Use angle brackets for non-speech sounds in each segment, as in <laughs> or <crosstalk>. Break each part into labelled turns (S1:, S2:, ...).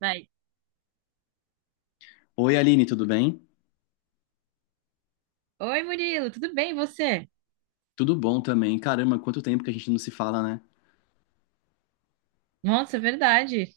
S1: Vai.
S2: Oi, Aline, tudo bem?
S1: Oi, Murilo, tudo bem, e você?
S2: Tudo bom também. Caramba, quanto tempo que a gente não se fala, né?
S1: Nossa, é verdade.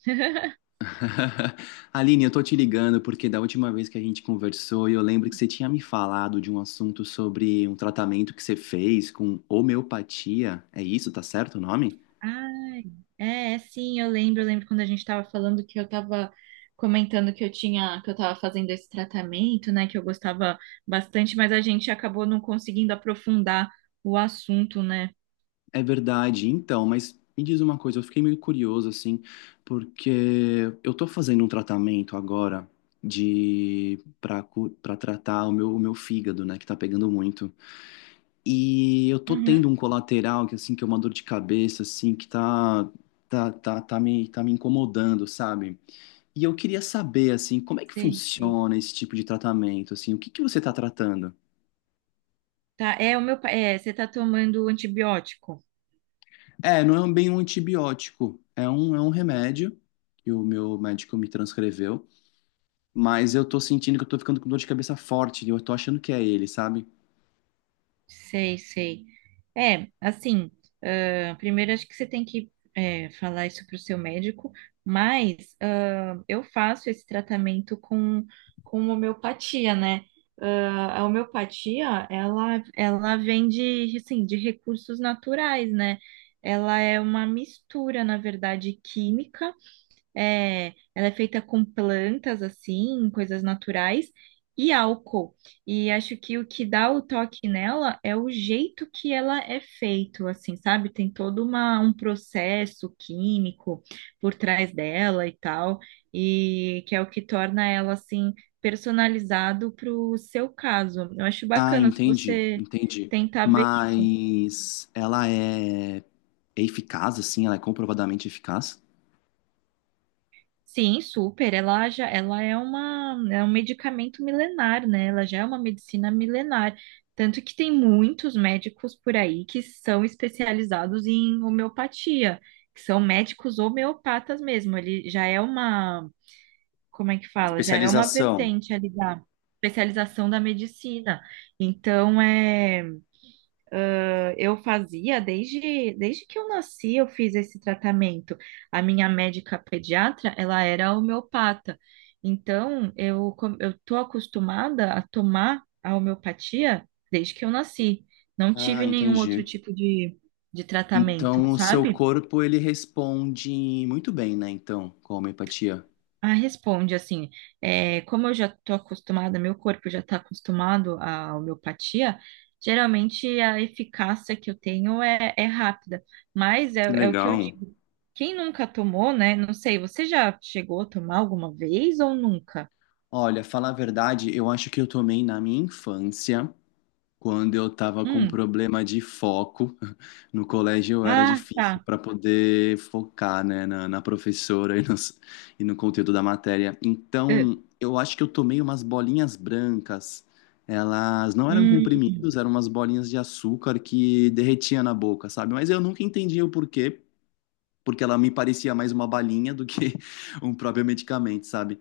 S2: <laughs> Aline, eu tô te ligando porque da última vez que a gente conversou, eu lembro que você tinha me falado de um assunto sobre um tratamento que você fez com homeopatia. É isso, tá certo o nome?
S1: Ai, sim, eu lembro quando a gente estava falando que eu estava comentando que eu estava fazendo esse tratamento, né, que eu gostava bastante, mas a gente acabou não conseguindo aprofundar o assunto, né?
S2: É verdade, então, mas me diz uma coisa, eu fiquei meio curioso assim, porque eu tô fazendo um tratamento agora de para tratar o meu fígado, né, que tá pegando muito. E eu tô
S1: Uhum,
S2: tendo um colateral que assim que é uma dor de cabeça assim que tá me incomodando, sabe? E eu queria saber assim, como é que
S1: sei, sei.
S2: funciona esse tipo de tratamento assim? O que que você tá tratando?
S1: Tá, é o meu, é, você tá tomando antibiótico?
S2: É, não é bem um antibiótico, é um remédio que o meu médico me transcreveu, mas eu tô sentindo que eu tô ficando com dor de cabeça forte, e eu tô achando que é ele, sabe?
S1: Sei, sei. É, assim, ah, primeiro acho que você tem que é, falar isso para o seu médico, mas ah, eu faço esse tratamento com homeopatia, né? A homeopatia, ela vem de, assim, de recursos naturais, né? Ela é uma mistura, na verdade, química. É, ela é feita com plantas, assim, coisas naturais e álcool. E acho que o que dá o toque nela é o jeito que ela é feito, assim, sabe? Tem todo uma, um processo químico por trás dela e tal, e que é o que torna ela, assim, personalizado para o seu caso. Eu acho
S2: Ah,
S1: bacana se
S2: entendi,
S1: você
S2: entendi.
S1: tentar ver isso.
S2: Mas ela é, é eficaz, assim, ela é comprovadamente eficaz?
S1: Sim, super. Ela já, ela é uma, é um medicamento milenar, né? Ela já é uma medicina milenar. Tanto que tem muitos médicos por aí que são especializados em homeopatia, que são médicos homeopatas mesmo. Ele já é uma, como é que fala? Já é uma
S2: Especialização.
S1: vertente ali da especialização da medicina. Então, é eu fazia desde que eu nasci, eu fiz esse tratamento. A minha médica pediatra, ela era homeopata. Então, eu tô acostumada a tomar a homeopatia desde que eu nasci. Não
S2: Ah,
S1: tive nenhum outro
S2: entendi.
S1: tipo de tratamento,
S2: Então, o seu
S1: sabe?
S2: corpo, ele responde muito bem, né? Então, com a homeopatia.
S1: Ah, responde assim, é, como eu já estou acostumada, meu corpo já está acostumado à homeopatia, geralmente a eficácia que eu tenho é rápida, mas
S2: Que
S1: é o que eu
S2: legal.
S1: digo. Quem nunca tomou, né? Não sei, você já chegou a tomar alguma vez ou nunca?
S2: Olha, falar a verdade, eu acho que eu tomei na minha infância. Quando eu estava com
S1: Hum,
S2: problema de foco <laughs> no colégio, eu era
S1: ah,
S2: difícil
S1: tá.
S2: para poder focar, né, na, na professora e e no, conteúdo da matéria. Então, eu acho que eu tomei umas bolinhas brancas. Elas não eram
S1: Eh,
S2: comprimidos, eram umas bolinhas de açúcar que derretia na boca, sabe? Mas eu nunca entendi o porquê, porque ela me parecia mais uma balinha do que <laughs> um próprio medicamento, sabe?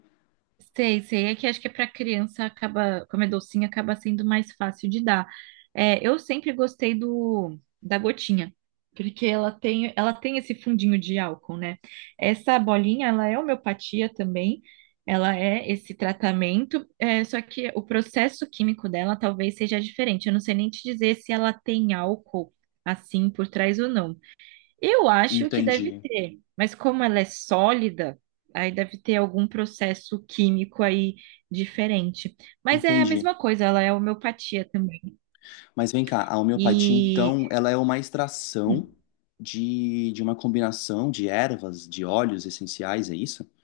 S1: Sei, sei. É que acho que para criança acaba, como é docinho, acaba sendo mais fácil de dar. É, eu sempre gostei do da gotinha, porque ela tem esse fundinho de álcool, né? Essa bolinha, ela é homeopatia também. Ela é esse tratamento, é, só que o processo químico dela talvez seja diferente. Eu não sei nem te dizer se ela tem álcool assim por trás ou não. Eu acho que deve
S2: Entendi,
S1: ter, mas como ela é sólida, aí deve ter algum processo químico aí diferente. Mas é a
S2: entendi.
S1: mesma coisa, ela é homeopatia também.
S2: Mas vem cá, a homeopatia,
S1: E
S2: então, ela é uma
S1: hum,
S2: extração de uma combinação de ervas, de óleos essenciais, é isso? <laughs>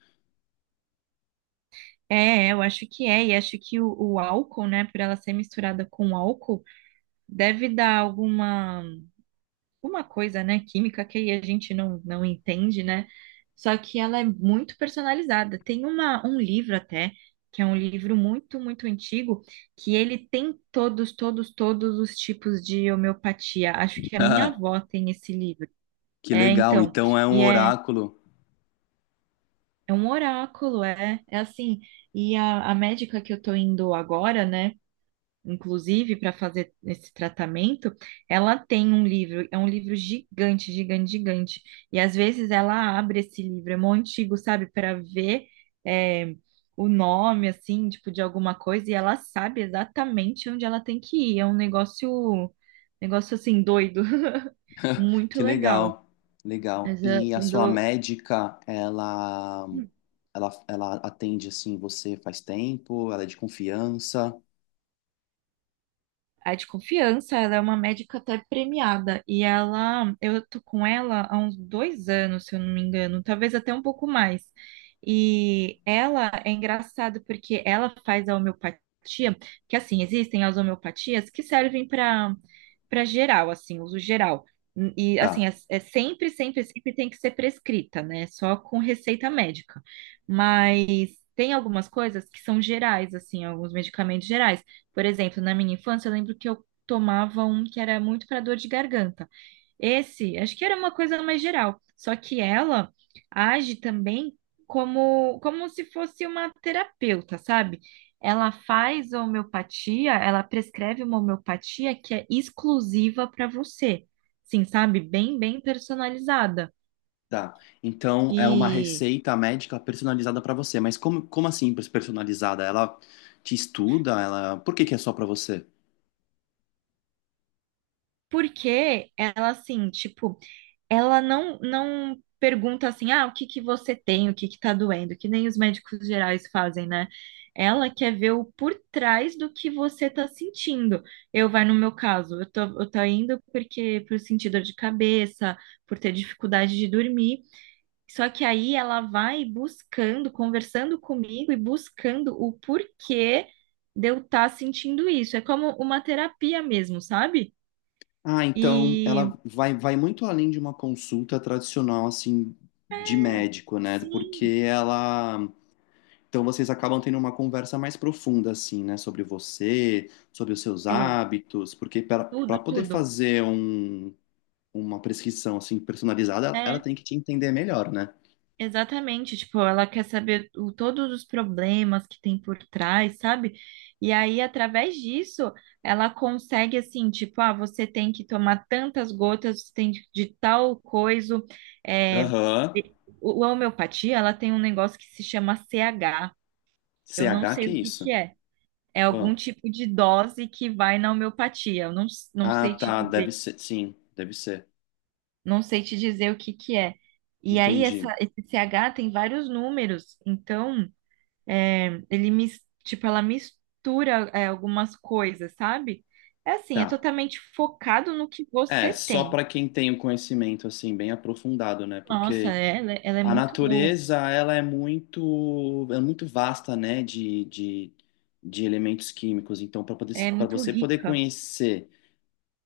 S1: é, eu acho que é, e acho que o álcool, né, por ela ser misturada com álcool, deve dar alguma uma coisa, né, química que a gente não, não entende, né? Só que ela é muito personalizada. Tem uma, um livro até, que é um livro muito, muito antigo, que ele tem todos, todos, todos os tipos de homeopatia. Acho que a minha
S2: Ah,
S1: avó tem esse livro.
S2: que
S1: É,
S2: legal,
S1: então,
S2: então é um
S1: e é,
S2: oráculo.
S1: é um oráculo, é assim. E a médica que eu tô indo agora, né? inclusive, para fazer esse tratamento, ela tem um livro, é um livro gigante, gigante, gigante. E às vezes ela abre esse livro, é mó antigo, sabe, para ver é, o nome, assim, tipo, de alguma coisa, e ela sabe exatamente onde ela tem que ir. É um negócio, negócio assim, doido, <laughs> muito
S2: Que
S1: legal.
S2: legal, legal.
S1: Mas
S2: E a sua
S1: quando.
S2: médica, ela, ela atende, assim, você faz tempo, ela é de confiança.
S1: A de confiança, ela é uma médica até premiada. E ela, eu tô com ela há uns 2 anos, se eu não me engano, talvez até um pouco mais. E ela é engraçado porque ela faz a homeopatia, que assim, existem as homeopatias que servem para geral, assim, uso geral. E assim,
S2: Tá,
S1: é sempre, sempre, sempre tem que ser prescrita, né? Só com receita médica. Mas tem algumas coisas que são gerais, assim, alguns medicamentos gerais. Por exemplo, na minha infância, eu lembro que eu tomava um que era muito para dor de garganta. Esse, acho que era uma coisa mais geral. Só que ela age também como, se fosse uma terapeuta, sabe? Ela faz homeopatia, ela prescreve uma homeopatia que é exclusiva para você. Sim, sabe? Bem, bem personalizada.
S2: tá. Então, é uma
S1: E
S2: receita médica personalizada para você. Mas como, como assim personalizada? Ela te estuda? Ela... Por que que é só para você?
S1: porque ela, assim, tipo, ela não, não pergunta assim, ah, o que que você tem, o que que tá doendo, que nem os médicos gerais fazem, né? Ela quer ver o por trás do que você tá sentindo. Eu, vai no meu caso, eu tô indo porque por sentir dor de cabeça, por ter dificuldade de dormir. Só que aí ela vai buscando, conversando comigo e buscando o porquê de eu estar sentindo isso. É como uma terapia mesmo, sabe?
S2: Ah, então
S1: E
S2: ela vai, vai muito além de uma consulta tradicional, assim, de médico, né?
S1: sim,
S2: Porque ela. Então vocês acabam tendo uma conversa mais profunda, assim, né? Sobre você, sobre os seus
S1: é,
S2: hábitos, porque para
S1: tudo,
S2: para poder
S1: tudo.
S2: fazer um, uma prescrição, assim, personalizada, ela,
S1: É,
S2: tem que te entender melhor, né?
S1: exatamente. Tipo, ela quer saber o, todos os problemas que tem por trás, sabe? E aí, através disso, ela consegue, assim, tipo, ah, você tem que tomar tantas gotas, você tem de tal coisa. É,
S2: Aham.
S1: e- o, a homeopatia, ela tem um negócio que se chama CH.
S2: C
S1: Eu não
S2: H,
S1: sei
S2: que é
S1: o que
S2: isso?
S1: que é. É algum
S2: Ah,
S1: tipo de dose que vai na homeopatia. Eu não, não
S2: Ah,
S1: sei te
S2: tá, deve
S1: dizer.
S2: ser. Sim, deve ser.
S1: Não sei te dizer o que que é. E aí,
S2: Entendi.
S1: essa, esse CH tem vários números, então é, tipo, ela mistura é, algumas coisas, sabe? É assim, é
S2: Tá.
S1: totalmente focado no que
S2: É,
S1: você
S2: só
S1: tem.
S2: para quem tem o conhecimento assim bem aprofundado, né?
S1: Nossa,
S2: Porque
S1: ela é
S2: a
S1: muito boa,
S2: natureza ela é muito vasta, né? De elementos químicos. Então, para poder
S1: é
S2: para
S1: muito
S2: você poder
S1: rica.
S2: conhecer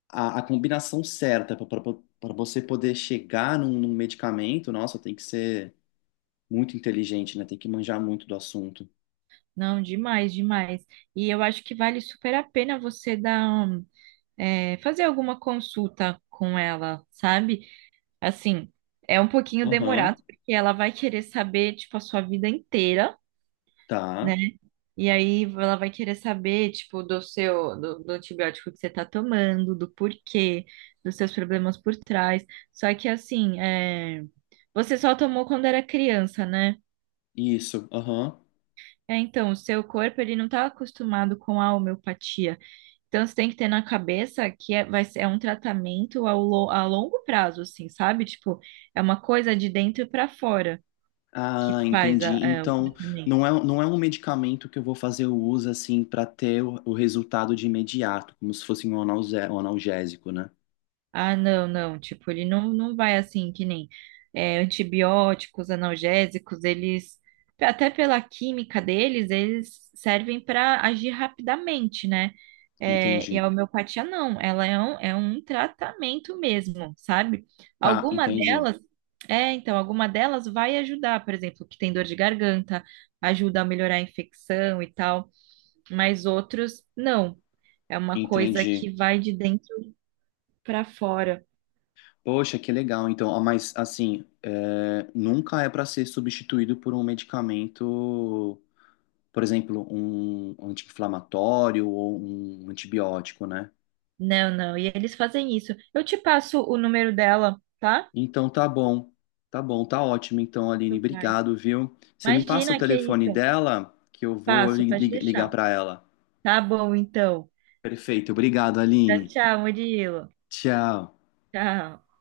S2: a combinação certa para você poder chegar num, num medicamento, nossa, tem que ser muito inteligente, né? Tem que manjar muito do assunto.
S1: Não, demais, demais. E eu acho que vale super a pena você dar, um, é, fazer alguma consulta com ela, sabe? Assim, é um pouquinho demorado,
S2: Aham,
S1: porque ela vai querer saber, tipo, a sua vida inteira, né?
S2: tá.
S1: E aí ela vai querer saber, tipo, do seu, do antibiótico que você tá tomando, do porquê, dos seus problemas por trás. Só que, assim, é, você só tomou quando era criança, né?
S2: Isso. Aham.
S1: É, então, o seu corpo, ele não tá acostumado com a homeopatia. Então, você tem que ter na cabeça que é, vai ser, é um tratamento a longo prazo, assim, sabe? Tipo, é uma coisa de dentro pra fora. Que
S2: Ah,
S1: faz
S2: entendi.
S1: é, o
S2: Então,
S1: tratamento.
S2: não é, não é um medicamento que eu vou fazer o uso assim para ter o resultado de imediato, como se fosse um um analgésico, né?
S1: Ah, não, não, tipo, ele não, não vai assim, que nem é, antibióticos, analgésicos, eles, até pela química deles, eles servem para agir rapidamente, né? É, e
S2: Entendi.
S1: a homeopatia não, ela é um, tratamento mesmo, sabe?
S2: Tá,
S1: Alguma
S2: entendi.
S1: delas, é, então, alguma delas vai ajudar, por exemplo, que tem dor de garganta, ajuda a melhorar a infecção e tal, mas outros não. É uma coisa
S2: Entendi.
S1: que vai de dentro pra fora.
S2: Poxa, que legal. Então, ah, mas assim, é, nunca é para ser substituído por um medicamento, por exemplo, um anti-inflamatório ou um antibiótico, né?
S1: Não, não. E eles fazem isso. Eu te passo o número dela, tá?
S2: Então tá bom. Tá bom, tá ótimo. Então, Aline,
S1: Tu vai.
S2: obrigado, viu? Você me passa o
S1: Imagina que é isso.
S2: telefone dela que eu vou
S1: Passo, pode
S2: ligar
S1: deixar.
S2: para ela.
S1: Tá bom, então.
S2: Perfeito, obrigado,
S1: Tchau,
S2: Aline.
S1: tchau, Murilo.
S2: Tchau.
S1: Tchau.